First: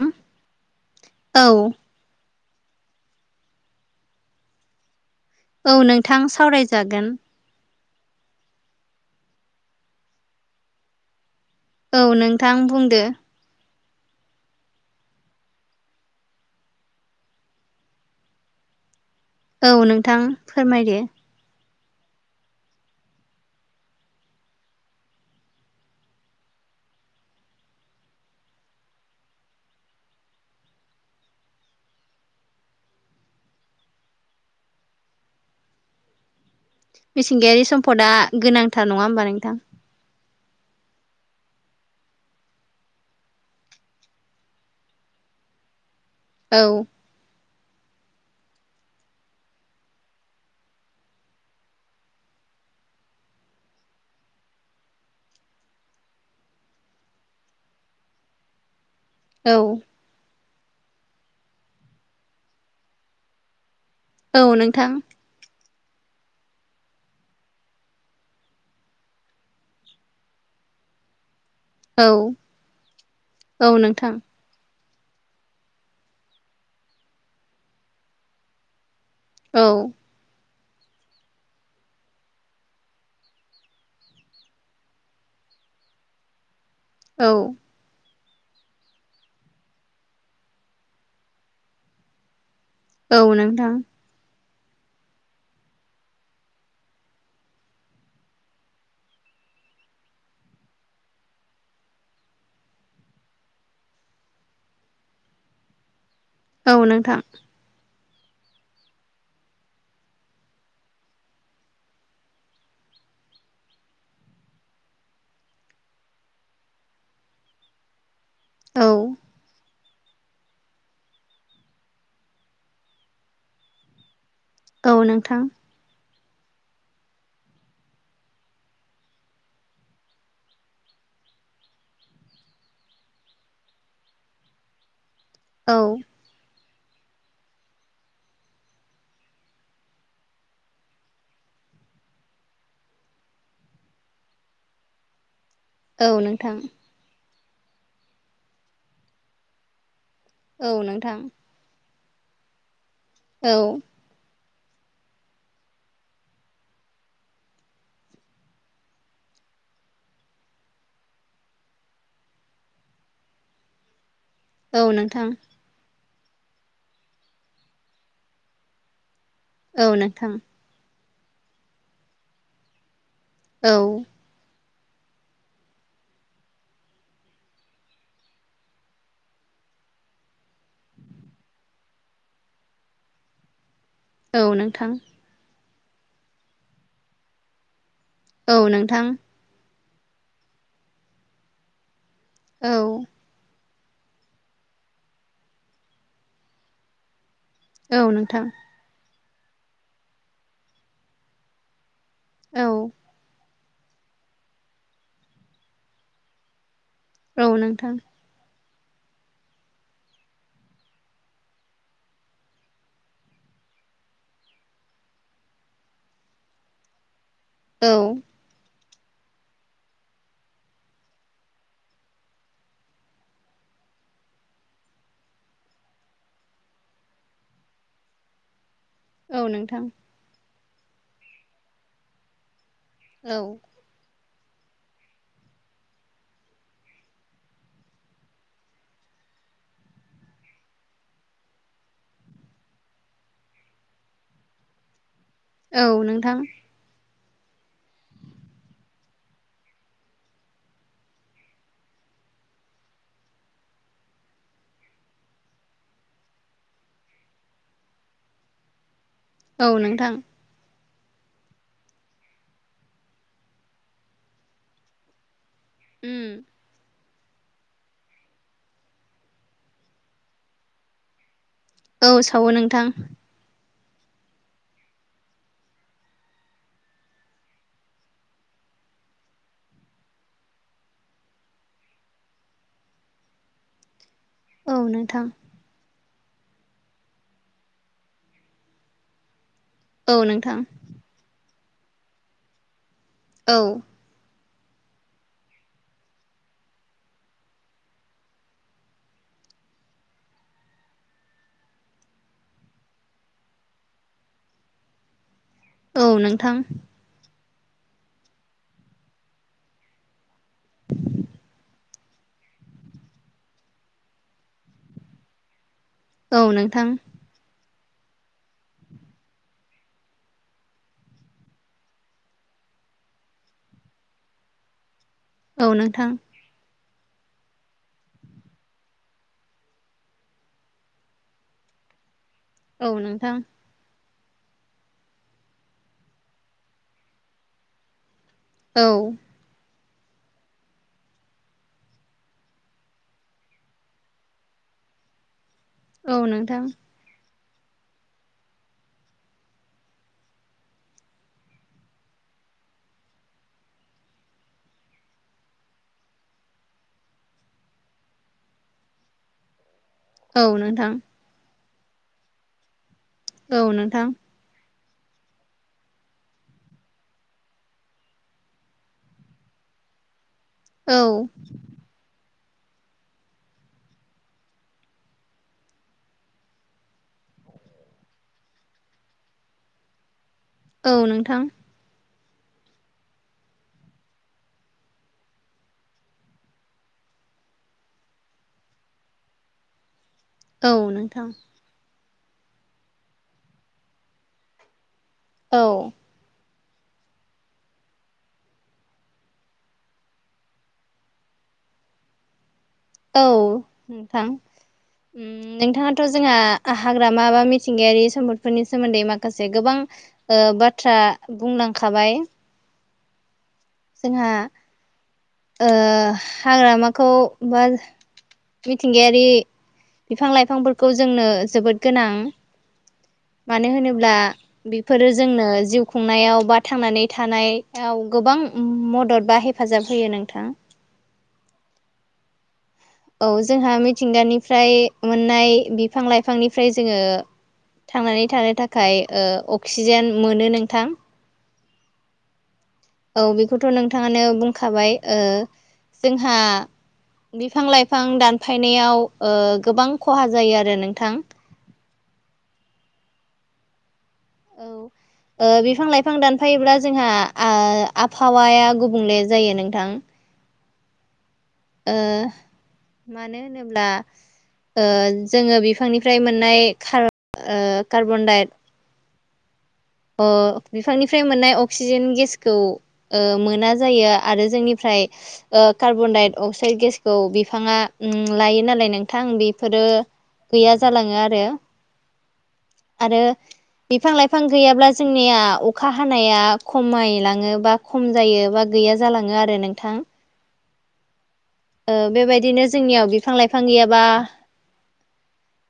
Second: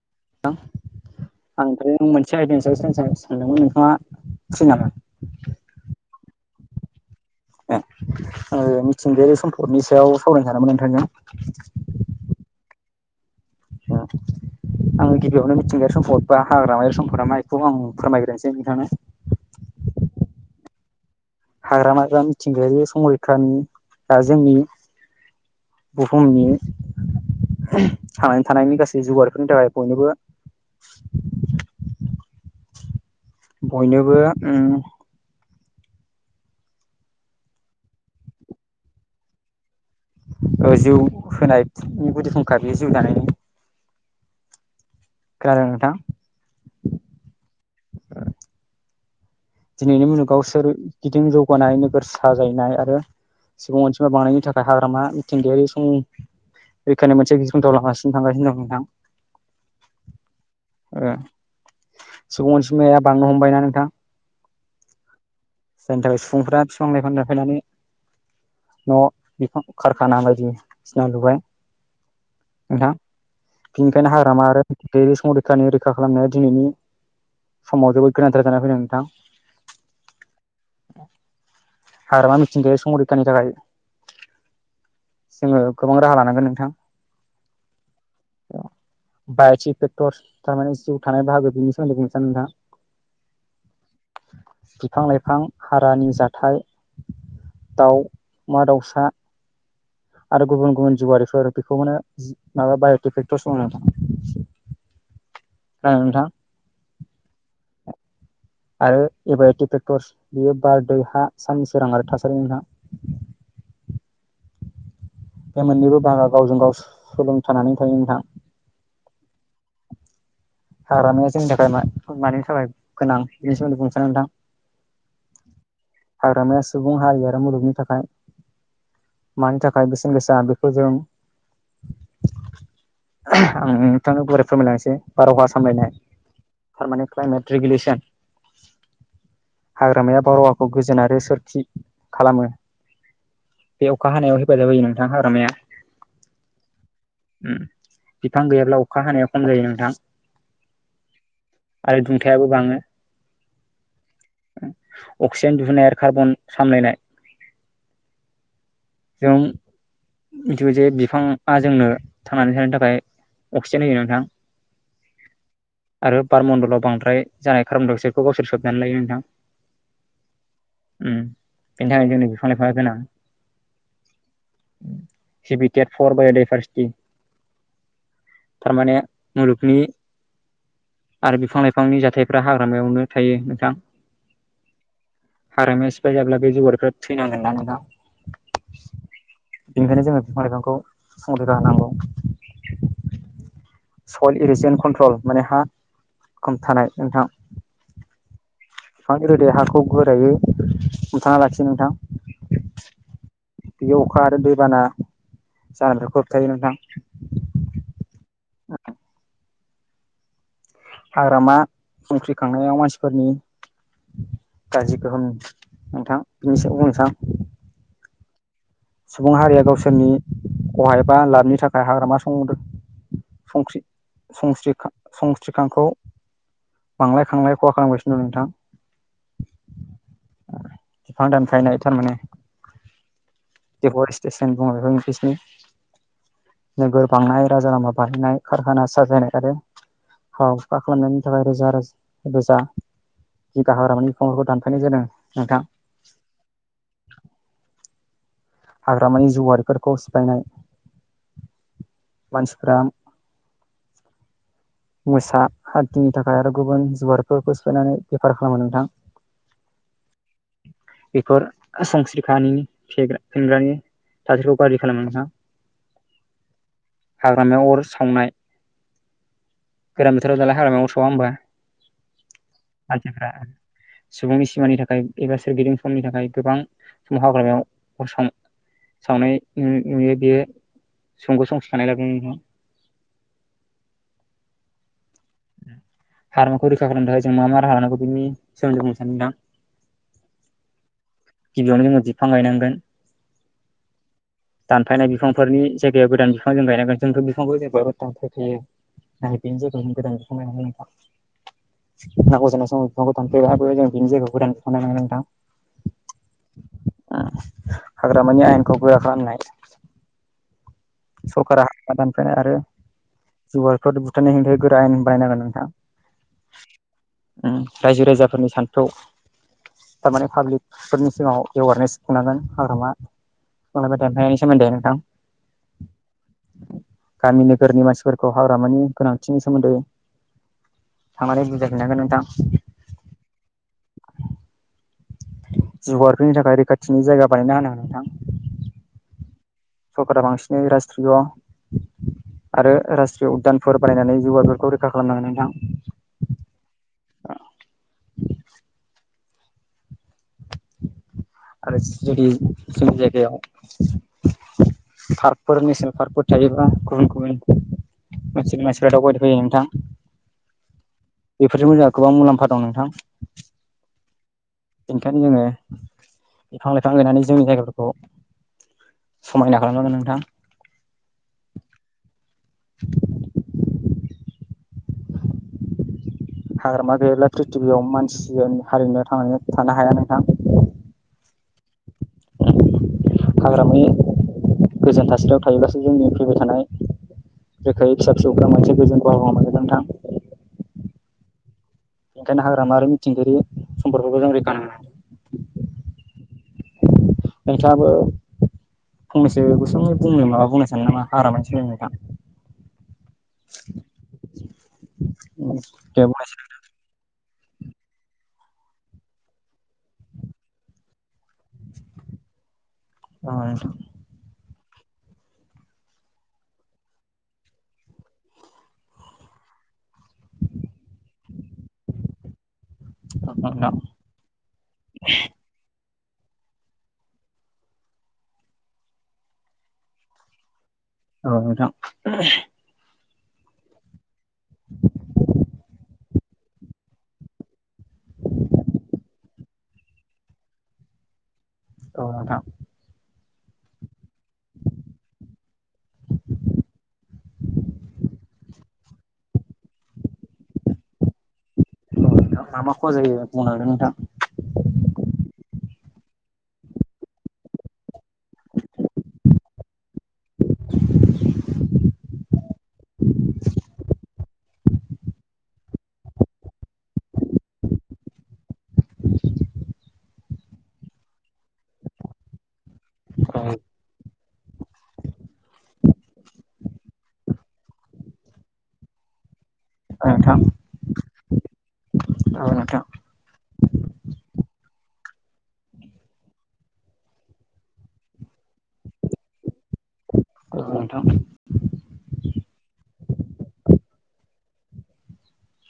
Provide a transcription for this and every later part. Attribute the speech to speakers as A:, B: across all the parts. A: औ
B: नोंथां आं बे मोनसे आयदानि सायाव साव सानदोंमोन नोंथाङा फ्रि नामा
A: औ नोंथां सावरायजागोन
B: ओ मिथिंगायारि सम्पदनि सायाव सावरायनो सानदोंमोन नोंथांजों
A: औ नोंथां बुंदो
B: औ आङो गिबियावनो मिथिंगायारि सम्पदबा, हाग्रामायारि सम्फदा मा बेखौ आं फोरमायग्रोनोसै नोंथांनो
A: औ नोंथां फोरमायदो
B: हाग्रामाया मिथिंगायारि संरैखानि दा जोंनि बुहुमनि ओम थांनानै थानायनि गासै जुगारफोरनि थाखाय बयनोबो बयनोबो उम
A: मिथिंगायारि सम्पदा गोनांथार नङा होमबा नोंथां
B: ओ जिउ होनायनि गुदि फुंखा बेयो जिउ दानायनि खोनादों नोंथां
A: औ
B: दिनैनि मुलुगाव सोरगिदिं जौगानाय नोगोर साजायनाय आरो सुबुं अनजिमा बांनायनि थाखाय हाग्रामा मिथिंगायारि सं बेखायनो मोनसे गिख्रंथाव लामासिम थांगासिनो दं नोंथां
A: औ
B: ओ सुबुं अनसुमाया बांनो हमबायना नोंथां
A: औ नोंथां
B: जायनि थाखाय सुबुंफ्रा बिफां-लाइफां लाफायनानै न' बिफां कारखाना बायदिसिना लुबाय
A: औ
B: नोंथा
A: औ
B: बेनिखायनो
A: नोंथां
B: हाग्रामा आरो बे संरैखानि रैखा खालामनाया दिनैनि समाव जोबोद गोनांथार जानानै फैदों नोंथां
A: औ
B: हाग्रामा मिथिंगायारि संरैखानि थाखाय जोङो गोबां राहा लानांगोन नोंथां
A: औ
B: बायटि फेक्टरस थारमाने सिंआव थानायनि बाहागो बिनि सोमोन्दै बुंनो सानो नोंथां
A: औ नोंथां
B: बिफां-लाइफां हारानि जाथाय दाउमा-दाउसा आरो गुबुन-गुबुन जिउआारिफोर बेखौनो जि माबा बायटि फेक्टरस होनो ओं नोंथां
A: औ नोंथां
B: आरो ए बायटि फेक्टरस बेयो बार, दै, हा, साननि सोरां आरो थासारि नोंथां बे मोननैबो बाहागोआव जों गाव सोलोंथानानै थायो नोंथां
A: औ
B: हाग्रामाया जोंनि थाखाय मा मानि थाखाय गोनां बेनि सोमोन्दै बुंनो सानो नोंथां
A: औ नोंथां
B: हाग्रामाया सुबुं हारि आरो मुलुगनि थाखाय मानि थाखाय बेसेन गोसा बेखौ जों आं नोंथांनो गुवारै फोरमायना मोनोसै बारहावा
A: औ
B: सामलायनाय पारमानेट क्लायमेट रेगुलेसन। हाग्रामाया बारहावाखौ गोजोन आरो सोरखि खालामो। बे अखा हानायाव हेफाजाब होयो नोंथां हाग्रामाया।
A: औ नोंथां
B: उम बिफां गैयाब्ला अखा हानाया खम जायो नोंथां।
A: औ नोंथां
B: आरो दुंथायाबो बाङो।
A: औ
B: अक्सिजेन दिुहुननाय आरो कार्बन सामलायनाय। जों मिथिगौ जे बिफाङा जोंनो थांनानै थानो थाखाय अक्सिजेन होयो नोंथां।
A: औ नोंथां
B: आरो बारमण्डलाव बांद्राय जानाय कार्बन-डाइ- अक्साइडखौ गावसोर सोबनानै लायो नोंथां।
A: औ नोंथां
B: उम बेनि थाखाय जोंनि बिफां-लाइफांया गोनां
A: औ
B: जिबिकेट फर बायदायभारस्थि। थारमाने नि आरो बिफां लाइफांनि जाथायफ्रा हाग्रामायावनो थायो नोंथां।
A: औ नोंथां
B: हाग्रामाया सिफाय जाब्ला बे जिउआरिफ्रा थैनांगोन ना नोंथां।
A: औ नोंथां
B: बेनिखायनो जोङो बिफां लाइफांखौ संरैखा होनांगौ।
A: औ
B: अइल इरिसेन कन्ट्रल माने हा खमथानाय नोंथां।
A: औ नोंथां
B: बिफां गोदेर गैयि हाखौ गोरायो हमथाना लाखि नोंथां।
A: औ
B: बियो अखा आरो दैबाना जानायफोरखौ होबथायो नोंथां।
A: औ नोंथां
B: हाग्रामा जंख्रि खांनायाव मानसिफोरनि। गाज्रि गोहोम नोंथां बिनि सायाव बुं नोंथां।
A: औ
B: सुबुं हारिया गावसोरनि खहा एबा लाबनि थाखाय हाग्रामा संदो संख्रि संस्रिखा संस्रिखांखौ। बांलाय खांलाय खहा खालामगासिनो दं नोंथां।
A: औ नोंथां
B: बिफां दानफायनाय थारमाने।
A: औ
B: जेबर स्तेसन बुङो बेखौ इनटेसननि। नोगोर बांनाय राजा लामा बारहोनाय खारखाना साजायनाय आरो फावखा खालामनायनि थाखाय रोजा रोजा रोजा जि गाहारामानि बिफांफोरखौ दानफायनाय जादों नोंथां।
A: औ नोंथां
B: हाग्रामानि जिउआरिफोरखौ सिफायनाय मानसिफ्रा। मोसा हाथिनि थाखाय आरो गुबुन जुवारफोरखौ सिफायनानै बेफार खालामो नोंथां।
A: औ नोंथां
B: बेफोर संस्रिखानि फेग्रा फेनग्रानि। थासारिखौ गाज्रि खालामो नोंथां।
A: उम
B: हाग्रामायाव अर सावनाय गोरान बोथोराव दालाय हाग्रामायाव सावा होमबा
A: औ सावो नोंथां
B: मानसिफ्रा। सुबुंनि सिमानि थाखाय एबा सोरगिदिं समनि थाखाय गोबां। समाव हाग्रामायाव अर सावनाय नुयो बेयो। [unintelligible] [unintelligible] [unintelligible] [unintelligible]
A: औ नोंथां।
B: हाग्रामाखौ रैखा खालामनो थाखाय जों मा मा राहा लानांगौ बेनि सोमोन्दै बुंनोसै नोंथां।
A: औ नोंथां।
B: गिबियावनो जोङो बिफां गायनांगोन।
A: औ।
B: [inaudible] दानफायनाय बिफांफोरनि जायगायाव गोदान बिफां जों गायनांगोन जोंथ' बिफांखौ जेबो दानफायफैयो। [inaudible] [unintelligible] [unintelligible] [inaudible]
A: औ नोंथां।
B: हाग्रामानि आयेनखौ गोरा खालामनाय। सरकारा हाग्रा दानफानाय आरो जुनारफोर बुथारनाय हेंथायै गोरा आयेन। बानायनांगोन नोंथां।
A: औ नोंथां।
B: रायजो राजाफोरनि सान्थौ। थारमाने पाब्लिकफोरनि सिगाङाव एवारनेस खुंनांगोन हाग्रामा। बिफां लायफां दानफायनायनि सोमोन्दै नोथां।
A: औ नोंथां।
B: गामि नोगोरनि मानसिफोरखौ हाग्रामानि गोनांथिनि सोमोन्दै। थांनानै बुजाय हैनांगोन नोंथां।
A: औ नोंथां।
B: जुनार फैनो थाखाय रैखाथिनि जायगा बानायना होनांगोन नोंथां।
A: औ।
B: सरकारा बांसिनै रासष्ट्रिय'। आरो रासष्ट्रिय उद्दानफोर बानायनानै जिउगा बेफोरखौ रैखा खालामनांगोन नोंथां।
A: औ नोंथां।
B: आरो जुदि जोंनि जायगायाव । फारख फोर नेसनेल फारख फोर थायोबा गुबुन गुबुन। मनसि मानसिफ्रा दावबायनो फैयो नोंथां।
A: औ नोंथां।
B: बेफोरजों जोंहा गोबां मुलाम्फा दं नोंथां।
A: औ नोंथां।
B: बेनिखायनो जोङो बिफां लाइफां गायनानै जोंनि जायगाफोरखौ। समायना खालामनांगोन नोंथां।
A: औ।
B: [inaudible] हाग्रामा गैयाब्ला प्रिथिबियाव मानसि हारिआनो थांनानै थानो हाया नोंथां।
A: औ नोंथां।
B: हाग्रामनि गोजोन थासारियाव थायोब्लासो जोंनि फैबाय थानाय। रोखायै फिसा फिसौफोरा मोनसे गोजोन बारहावा मोनगोन नोंथां।
A: औ नोंथां।
B: बेनिखायनो हाग्रामा आरो मिथिंगायारि सम्फदफोरखौबो जों रैखा होनांगोन ।
A: औ।
B: नोंथांआबो। फंनैसो गुसुंङै बुंनो माबा बुंनो सानो नामा हाग्रामानि सोमोन्दै नोंथां।
A: औ नोंथां
B: दे
A: नोंथाङाथ'
B: बुंनायसाय
A: जोंहा। हाग्रामा बा मिथिंगायारि सम्पदफोरनि सोमोन्दै माखासे गोबां- ओ बाथ्रा बुंलांखाबाय।
B: अ नोंथां।
A: जोंहा ओ हाग्रामाखौ बा मिथिंगायारि बिफां लाइफांफोरखौ जोंनो जोबोद गोनां- मानो
B: नोंथां
A: होनोब्ला बेफोरो जोंनो जिउ- खुंनायाव बा थांनानै थानायाव गोबां मदद बा हेफाजाब होयो नोंथां।
B: औ नोंथां।
A: औ जोंहा मिथिंगानिफ्राय मोननाय बिफां लाइ बिफांनिफ्राय जोङो थांनानै थानो थाखाय ओ अक्सिजेन मोनो नोंथां।
B: औ नोंथां।
A: औ बेखौथ' नोंथाङानो बुंखाबाय जोंहा बिफां-लाइफां दानफायनायाव गोबां खहा जायो आरो नोंथां।
B: मा-मा खहा जायो बुंलांदो नोंथां।
A: औ ओ बिफां लाइफां दानफायोब्ला जोंहा ओ आबहावाया गुबुंले जायो नोंथां। ओ मानो होनोब्ला- ओ जोङो बिफांनिफ्राय मोननाय कार्बन ओ कार्बन-डाई अ बिफांनिफ्राय मोननाय अक्सिजेन गेसखौ
B: औ
A: मोना जायो आरो जोंनिफ्राय ओ‌ कार्बन-डाई अक्साइद गेसखौ बिफाङा उम लायो नालाय नोंथां बेफोरो गैया जायो। जालाङो आरो।
B: औ‌ नोंथां।
A: आरो बिफां लाइफां गैयाब्ला जोंनिया अखा हानाया खमायलाङोबा। खम जायो बा गैया जालाङो आरो नोंथां।
B: औ‌ नोंथां।
A: बेबायदिनो जोंनियाव बिफां लाइफां गैयाबा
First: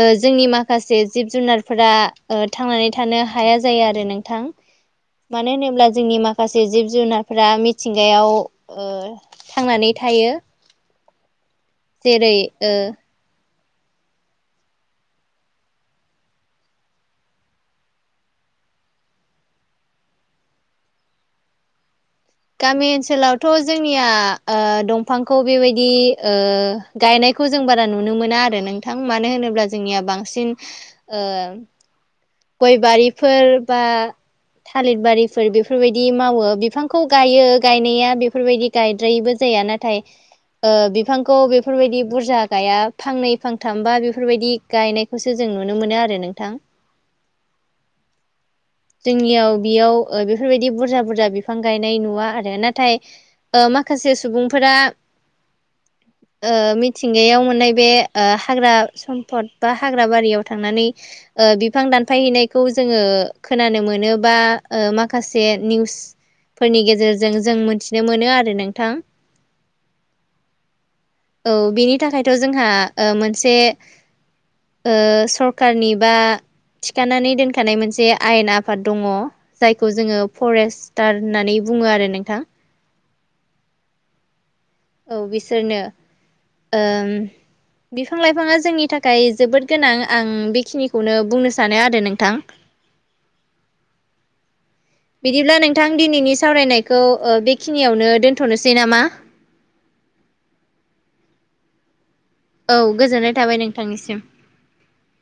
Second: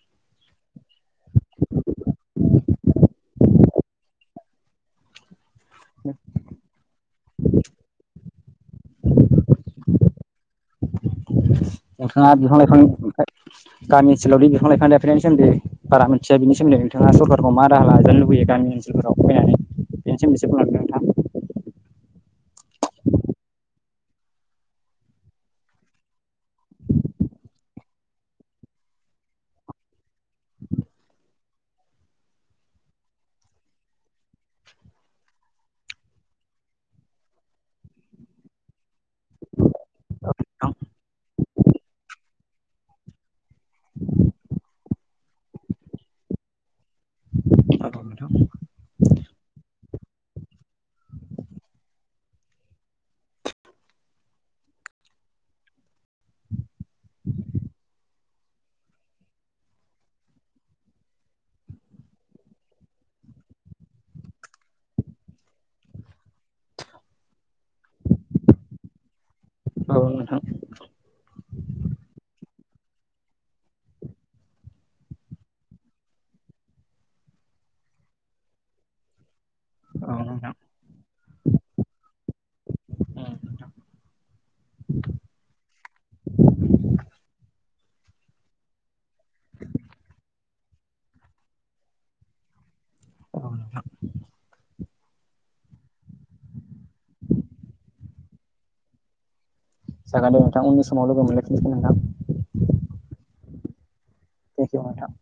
A: ओ जोंनि माखासे जिब जुनारफोरा ओ थांनानै थानो हाया जायो आरो नोंथां। मानो होनोब्ला जोंनि माखासे जिब जुनार फ्रा मिथिंगायाव उम थांनानै थायो। जेरै
B: नोंथांया बिफां‌
A: ओ
B: लाइफांनि गामि ओनोलाव दि बिफां-लाइफां दानफाइनायनि सोमोनदै बारा मोनथिया बि सोमोनदै नोंथांआ सरखारखौ मा राहा लाजानो लुबैयो गामि ओसोलाव। एबाराव‌ फैनानै बेनोसै मोनसेखौ लांदों नोंथां।
A: गामि ओनसोलावथ' जोंनिया ओ दंफांखौ बेबायदि ओ। गायनायखौ जों बारा नुनो मोना आरो नोंथां मानो होनोब्ला जोंनिया बांसिन ओ गय बारिफोर बा थालिर बारिफोर बेफोरबायदि मावो बिफांखौ गायो गायनाया बेफोरबायदि गायद्रायैबो जाया नाथाय ओ बिफांखौ बेफोरबायदि बुरजा गाया फांनै फांथाम बा बेफोरबायदि गायनायखौसो जों नुनो मोनो आरो नोंथां।
B: [inaudible]
A: जोंनियाव बेया ओ बेफोरबायदि बुरजा बुरजा बिफां गायनाय नुवा आरो नाथाय ओ माखासे सुबुंफोरा। ओ मिथिंगायाव मोननाय बे ओ हाग्रा सम्फद बा हाग्रा बारियाव थांनानै ओ बि बिफां दानफायहैनायखौ जोङो खोनानो मोनोबा माखासे निउस फोरनि गेजेरजों जों मोनथिनो मोनो आरो नोंथां
B: औ नोंथां
A: औ बिनि थाखायथ' जोंहा ओ मोनसे ओ सरखारनि बा थिखानानै दोनखानाय मोनसे आयेन आफाद दङ। जायखौ
B: औ
A: जोङो
B: नोंथां
A: फरेस्टार होननानै बुङो आरो नोंथां।
B: औ नोंथां
A: औ बिसोरनो बिफां लाइफाङा जोंनि थाखाय जोबोद गोनां आं बेखिनिखौनो बुंनो सानो आरो नोंथां।
B: औ नोंथां
A: बिदिब्ला नोंथां दिनैनि सावरायनायखौ ओ बेखिनियावनो दोनथ'नोसै नामा
B: जागोन दे नोंथां उननि समाव लोगो मोनलायफिनसिगोन नोंथां
A: औ गोजोननाय थाबाय नोंथांनिसिम
B: थेंखिउ नोंथां